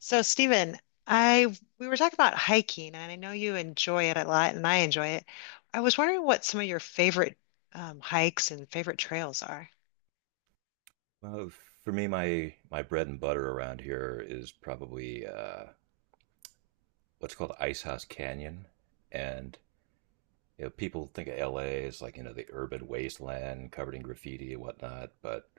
So, Stephen, I we were talking about hiking, and I know you enjoy it a lot, and I enjoy it. I was wondering what some of your favorite hikes and favorite trails are. Well, for me, my bread and butter around here is probably what's called Ice House Canyon, and you know people think of L.A. as like you know the urban wasteland covered in graffiti and whatnot, but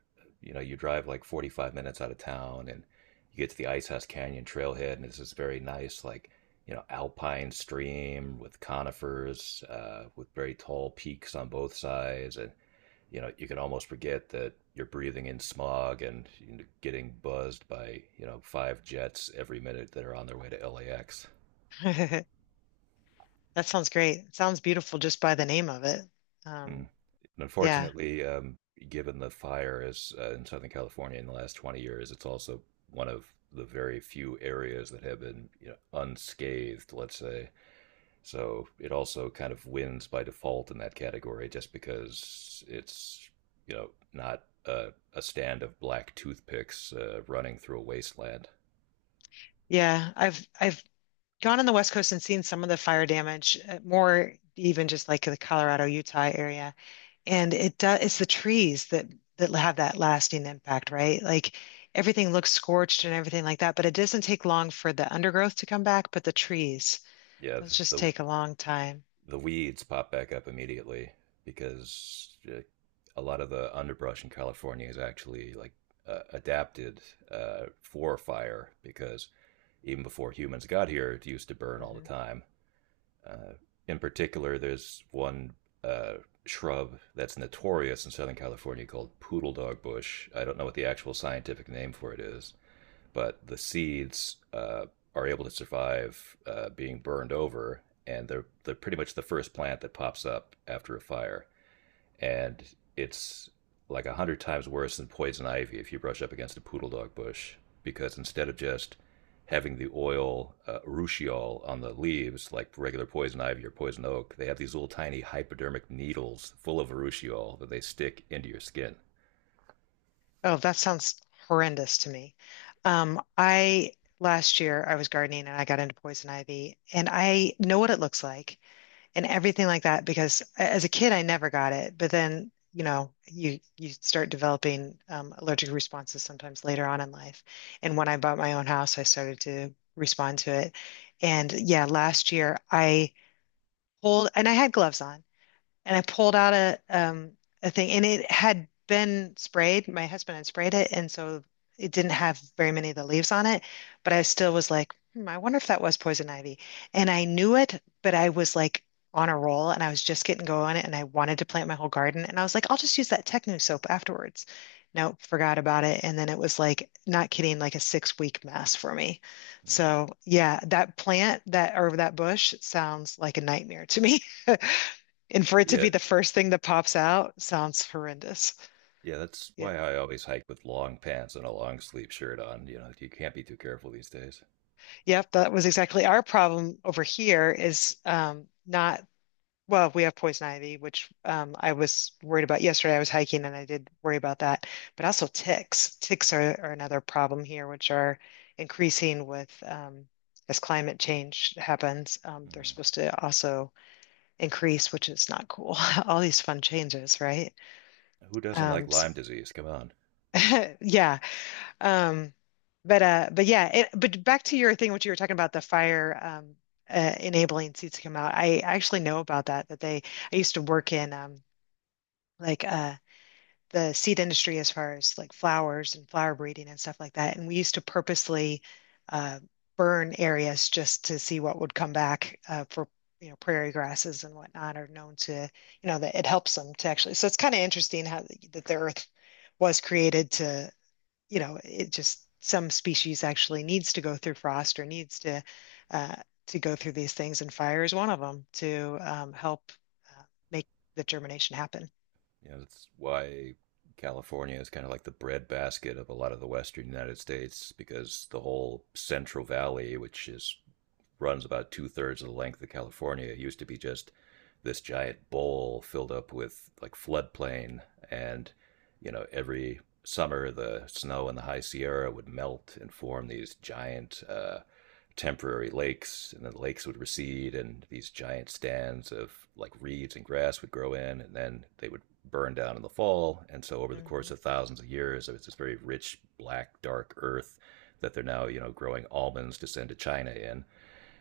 you know you drive like 45 minutes out of town and you get to the Ice House Canyon trailhead, and it's this very nice like you know alpine stream with conifers, with very tall peaks on both sides, and you know you can almost forget that you're breathing in smog and getting buzzed by you know five jets every minute that are on their way to LAX. That sounds great. It sounds beautiful just by the name of it. Mm. And Um, yeah, unfortunately, given the fires in Southern California in the last 20 years, it's also one of the very few areas that have been, you know, unscathed, let's say, so it also kind of wins by default in that category just because it's, you know, not a stand of black toothpicks running through a wasteland. yeah. I've gone on the West Coast and seen some of the fire damage, more even just like the Colorado, Utah area. And it does, it's the trees that have that lasting impact, right? Like everything looks scorched and everything like that, but it doesn't take long for the undergrowth to come back, but the trees, Yeah, those just the, take a long time. the weeds pop back up immediately because a lot of the underbrush in California is actually like adapted for fire because even before humans got here, it used to burn all the hmm time. Uh, in particular, there's one uh, shrub that's notorious in Southern California called poodle dog bush. I don't know what the actual scientific name for it is, but the seeds are able to survive being burned over, and they're pretty much the first plant that pops up after a fire, and it's like 100 times worse than poison ivy if you brush up against a poodle dog bush because instead of just having the oil urushiol on the leaves like regular poison ivy or poison oak, they have these little tiny hypodermic needles full of urushiol that they stick into your skin. Oh, that sounds horrendous to me. I Last year I was gardening and I got into poison ivy and I know what it looks like, and everything like that because as a kid I never got it, but then you know, you start developing allergic responses sometimes later on in life. And when I bought my own house, I started to respond to it. And yeah, last year I pulled, and I had gloves on, and I pulled out a thing, and it had been sprayed. My husband had sprayed it, and so it didn't have very many of the leaves on it, but I still was like, hmm, I wonder if that was poison ivy. And I knew it, but I was like on a roll and I was just getting going and I wanted to plant my whole garden, and I was like, I'll just use that Techno soap afterwards. Nope, forgot about it. And then it was like, not kidding, like a 6-week mess for me. Mm. So yeah, that plant that or that bush sounds like a nightmare to me. And for it to be yet the first thing that pops out sounds horrendous. Yeah, that's Yeah. why I always hike with long pants and a long sleeve shirt on. You know, you can't be too careful these days. Yep, that was exactly our problem over here is not, well, we have poison ivy, which I was worried about yesterday. I was hiking and I did worry about that. But also ticks. Ticks are another problem here, which are increasing with as climate change happens. They're Hmm. supposed to also increase, which is not cool. All these fun changes, right? Who doesn't like Lyme S disease? Come on. yeah. Um, but yeah, but back to your thing, what you were talking about, the fire enabling seeds to come out. I actually know about that. I used to work in like uh, the seed industry as far as like flowers and flower breeding and stuff like that. And we used to purposely uh, burn areas just to see what would come back for you know prairie grasses and whatnot are known to you know that it helps them to actually. So it's kind of interesting how that the earth was created to, you know, it just some species actually needs to go through frost or needs uh, to go through these things, and fire is one of them to help uh, make the germination happen. You know, that's why California is kind of like the breadbasket of a lot of the Western United States because the whole Central Valley, which is runs about two-thirds of the length of California. It used to be just this giant bowl filled up with like floodplain, and you know every summer the snow in the High Sierra would melt and form these giant temporary lakes, and then the lakes would recede, and these giant stands of like reeds and grass would grow in, and then they would burn down in the fall. And so over the course hmm of thousands of years, it was this very rich, black, dark earth that they're now you know growing almonds to send to China in.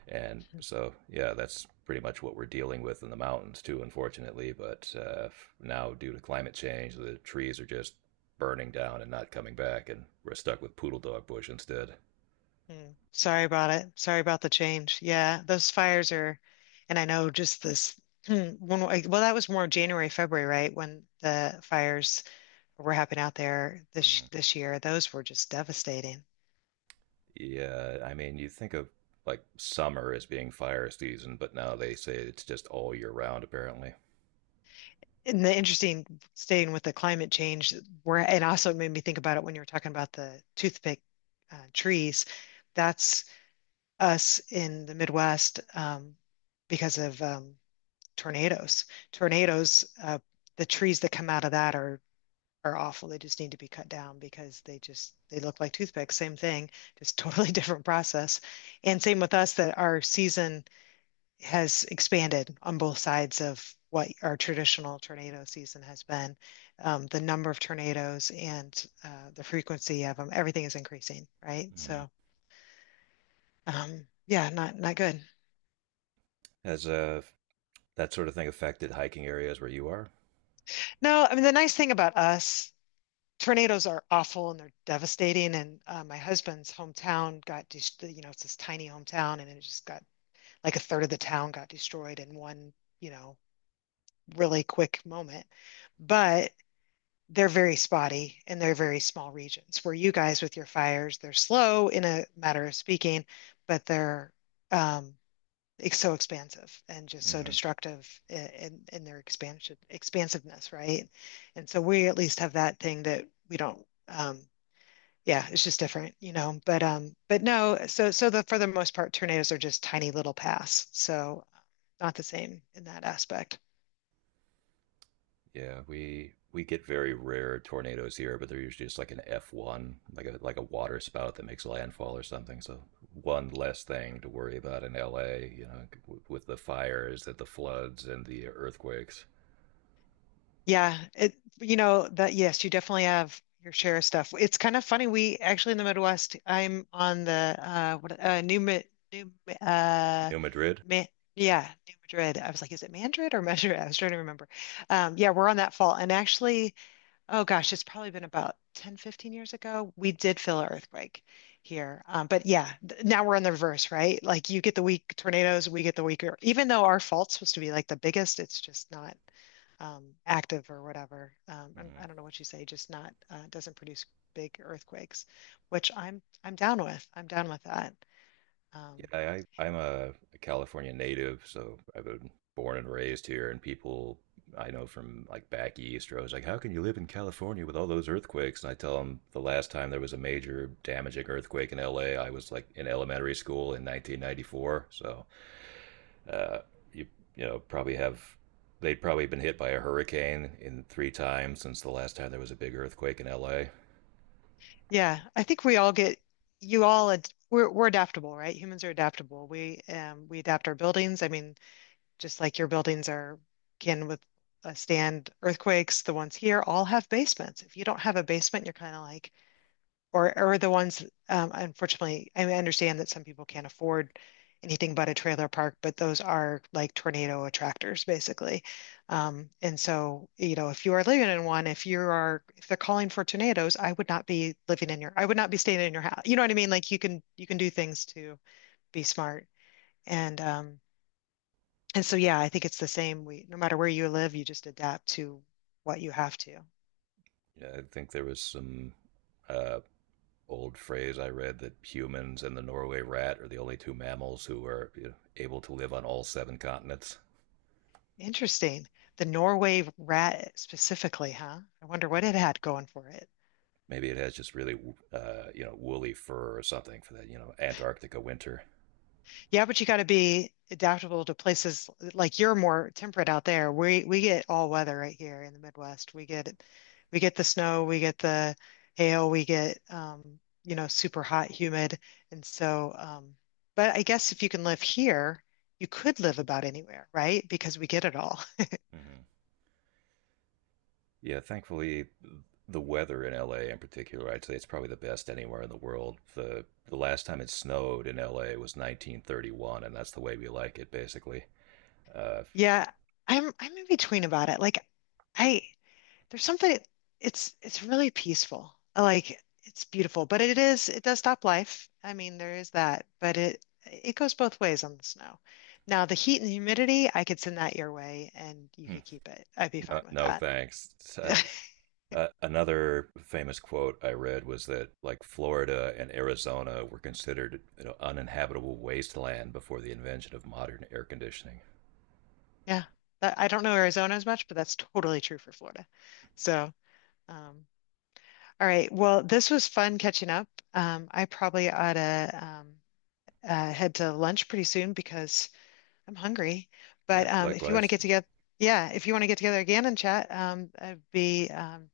And so, yeah, that's pretty much what we're dealing with in the mountains too, unfortunately. But now, due to climate change, the trees are just burning down and not coming back, and we're stuck with poodle dog bush instead. Mm. Sorry about it. Sorry about the change. Yeah, those fires are, and I know just this one. Well, that was more January, February, right? When the fires were happening out there Mhm. this year, those were just devastating. Yeah, I mean, you think of like summer as being fire season, but now they say it's just all year round, apparently. And the interesting, staying with the climate change, where, and also it made me think about it when you were talking about the toothpick trees. That's us in the Midwest, because of tornadoes. Tornadoes, uh, the trees that come out of that are awful. They just need to be cut down because they look like toothpicks. Same thing, just totally different process. And same with us that our season has expanded on both sides of what our traditional tornado season has been. The number of tornadoes and the frequency of them, everything is increasing, right? Mhm. Yeah, not, not good. Has that sort of thing affected hiking areas where you are? No, I mean the nice thing about us, tornadoes are awful and they're devastating. And my husband's hometown got, you know, it's this tiny hometown, and it just got like a third of the town got destroyed in one, you know, really quick moment. But they're very spotty and they're very small regions, where you guys with your fires, they're slow in a matter of speaking, but they're um, it's so expansive and just so Hmm. destructive in, their expansion expansiveness, right? And so we at least have that thing that we don't yeah, it's just different, you know. But no, so so the for the most part, tornadoes are just tiny little paths. So not the same in that aspect. Yeah, we get very rare tornadoes here, but they're usually just like an F1, like a water spout that makes landfall or something. So one less thing to worry about in LA, you know, with the fires and the floods and the earthquakes. Yeah, it, you know that, yes, you definitely have your share of stuff. It's kind of funny. We actually in the Midwest, I'm on the what New Ma- New Ma- New Madrid? Ma yeah, New Madrid. I was like, is it Madrid or Madrid? I was trying to remember. Yeah, we're on that fault. And actually, oh gosh, it's probably been about 10, 15 years ago. We did feel an earthquake here. But yeah, now we're in the reverse, right? Like you get the weak tornadoes, we get the weaker. Even though our fault's supposed to be like the biggest, it's just not active or whatever. Mhm. I don't know what you say, just not doesn't produce big earthquakes, which I'm down with. I'm down with that. Um, Yeah, I'm a California native, so I've been born and raised here. And people I know from like back east are always like, "How can you live in California with all those earthquakes?" And I tell them the last time there was a major damaging earthquake in LA, I was like in elementary school in 1994. So uh, you know probably have they'd probably been hit by a hurricane in three times since the last time there was a big earthquake in LA. yeah, I think we all get, you all ad we're adaptable, right? Humans are adaptable. We adapt our buildings. I mean, just like your buildings are can with stand earthquakes, the ones here all have basements. If you don't have a basement, you're kind of like, or the ones, unfortunately, I understand that some people can't afford anything but a trailer park, but those are like tornado attractors, basically. And so, you know, if you are living in one, if you are, if they're calling for tornadoes, I would not be living in your, I would not be staying in your house. You know what I mean? Like you can do things to be smart. And um, and So, yeah, I think it's the same. We, no matter where you live, you just adapt to what you have to. Yeah, I think there was some uh, old phrase I read that humans and the Norway rat are the only two mammals who are, you know, able to live on all 7 continents. Interesting. The Norway rat specifically, huh? I wonder what Mm. it had going for it. Maybe it has just really, you know, woolly fur or something for that, you know, Antarctica winter. Yeah, but you got to be adaptable to places, like you're more temperate out there. We get all weather right here in the Midwest. We get, the snow, we get the hail, we get, you know, super hot, humid. And so But I guess if you can live here, you could live about anywhere, right? Because we get it all. Mm-hmm. Yeah, thankfully, the weather in LA in particular, I'd say it's probably the best anywhere in the world. The last time it snowed in LA was 1931, and that's the way we like it, basically. Uh, Yeah, I'm in between about it. Like I There's something, it's really peaceful. I like it's beautiful, but it is, it does stop life. I mean, there is that, but it goes both ways on the snow. Now, the heat and humidity, I could send that your way and you Hmm. could keep it. I'd be No, fine with no, that. thanks. Another famous quote I read was that like Florida and Arizona were considered, you know, uninhabitable wasteland before the invention of modern air conditioning. Yeah. That- I don't know Arizona as much, but that's totally true for Florida. So, um, all right. Well, this was fun catching up. I probably ought to head to lunch pretty soon because I'm hungry, Yeah, but if you want to likewise. get Yeah, together, yeah, if you want to get together again and chat,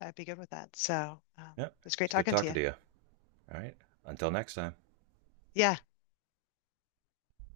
I'd be good with that. Yeah, It's great it's good talking to talking you. to you. All right, until next time. Yeah.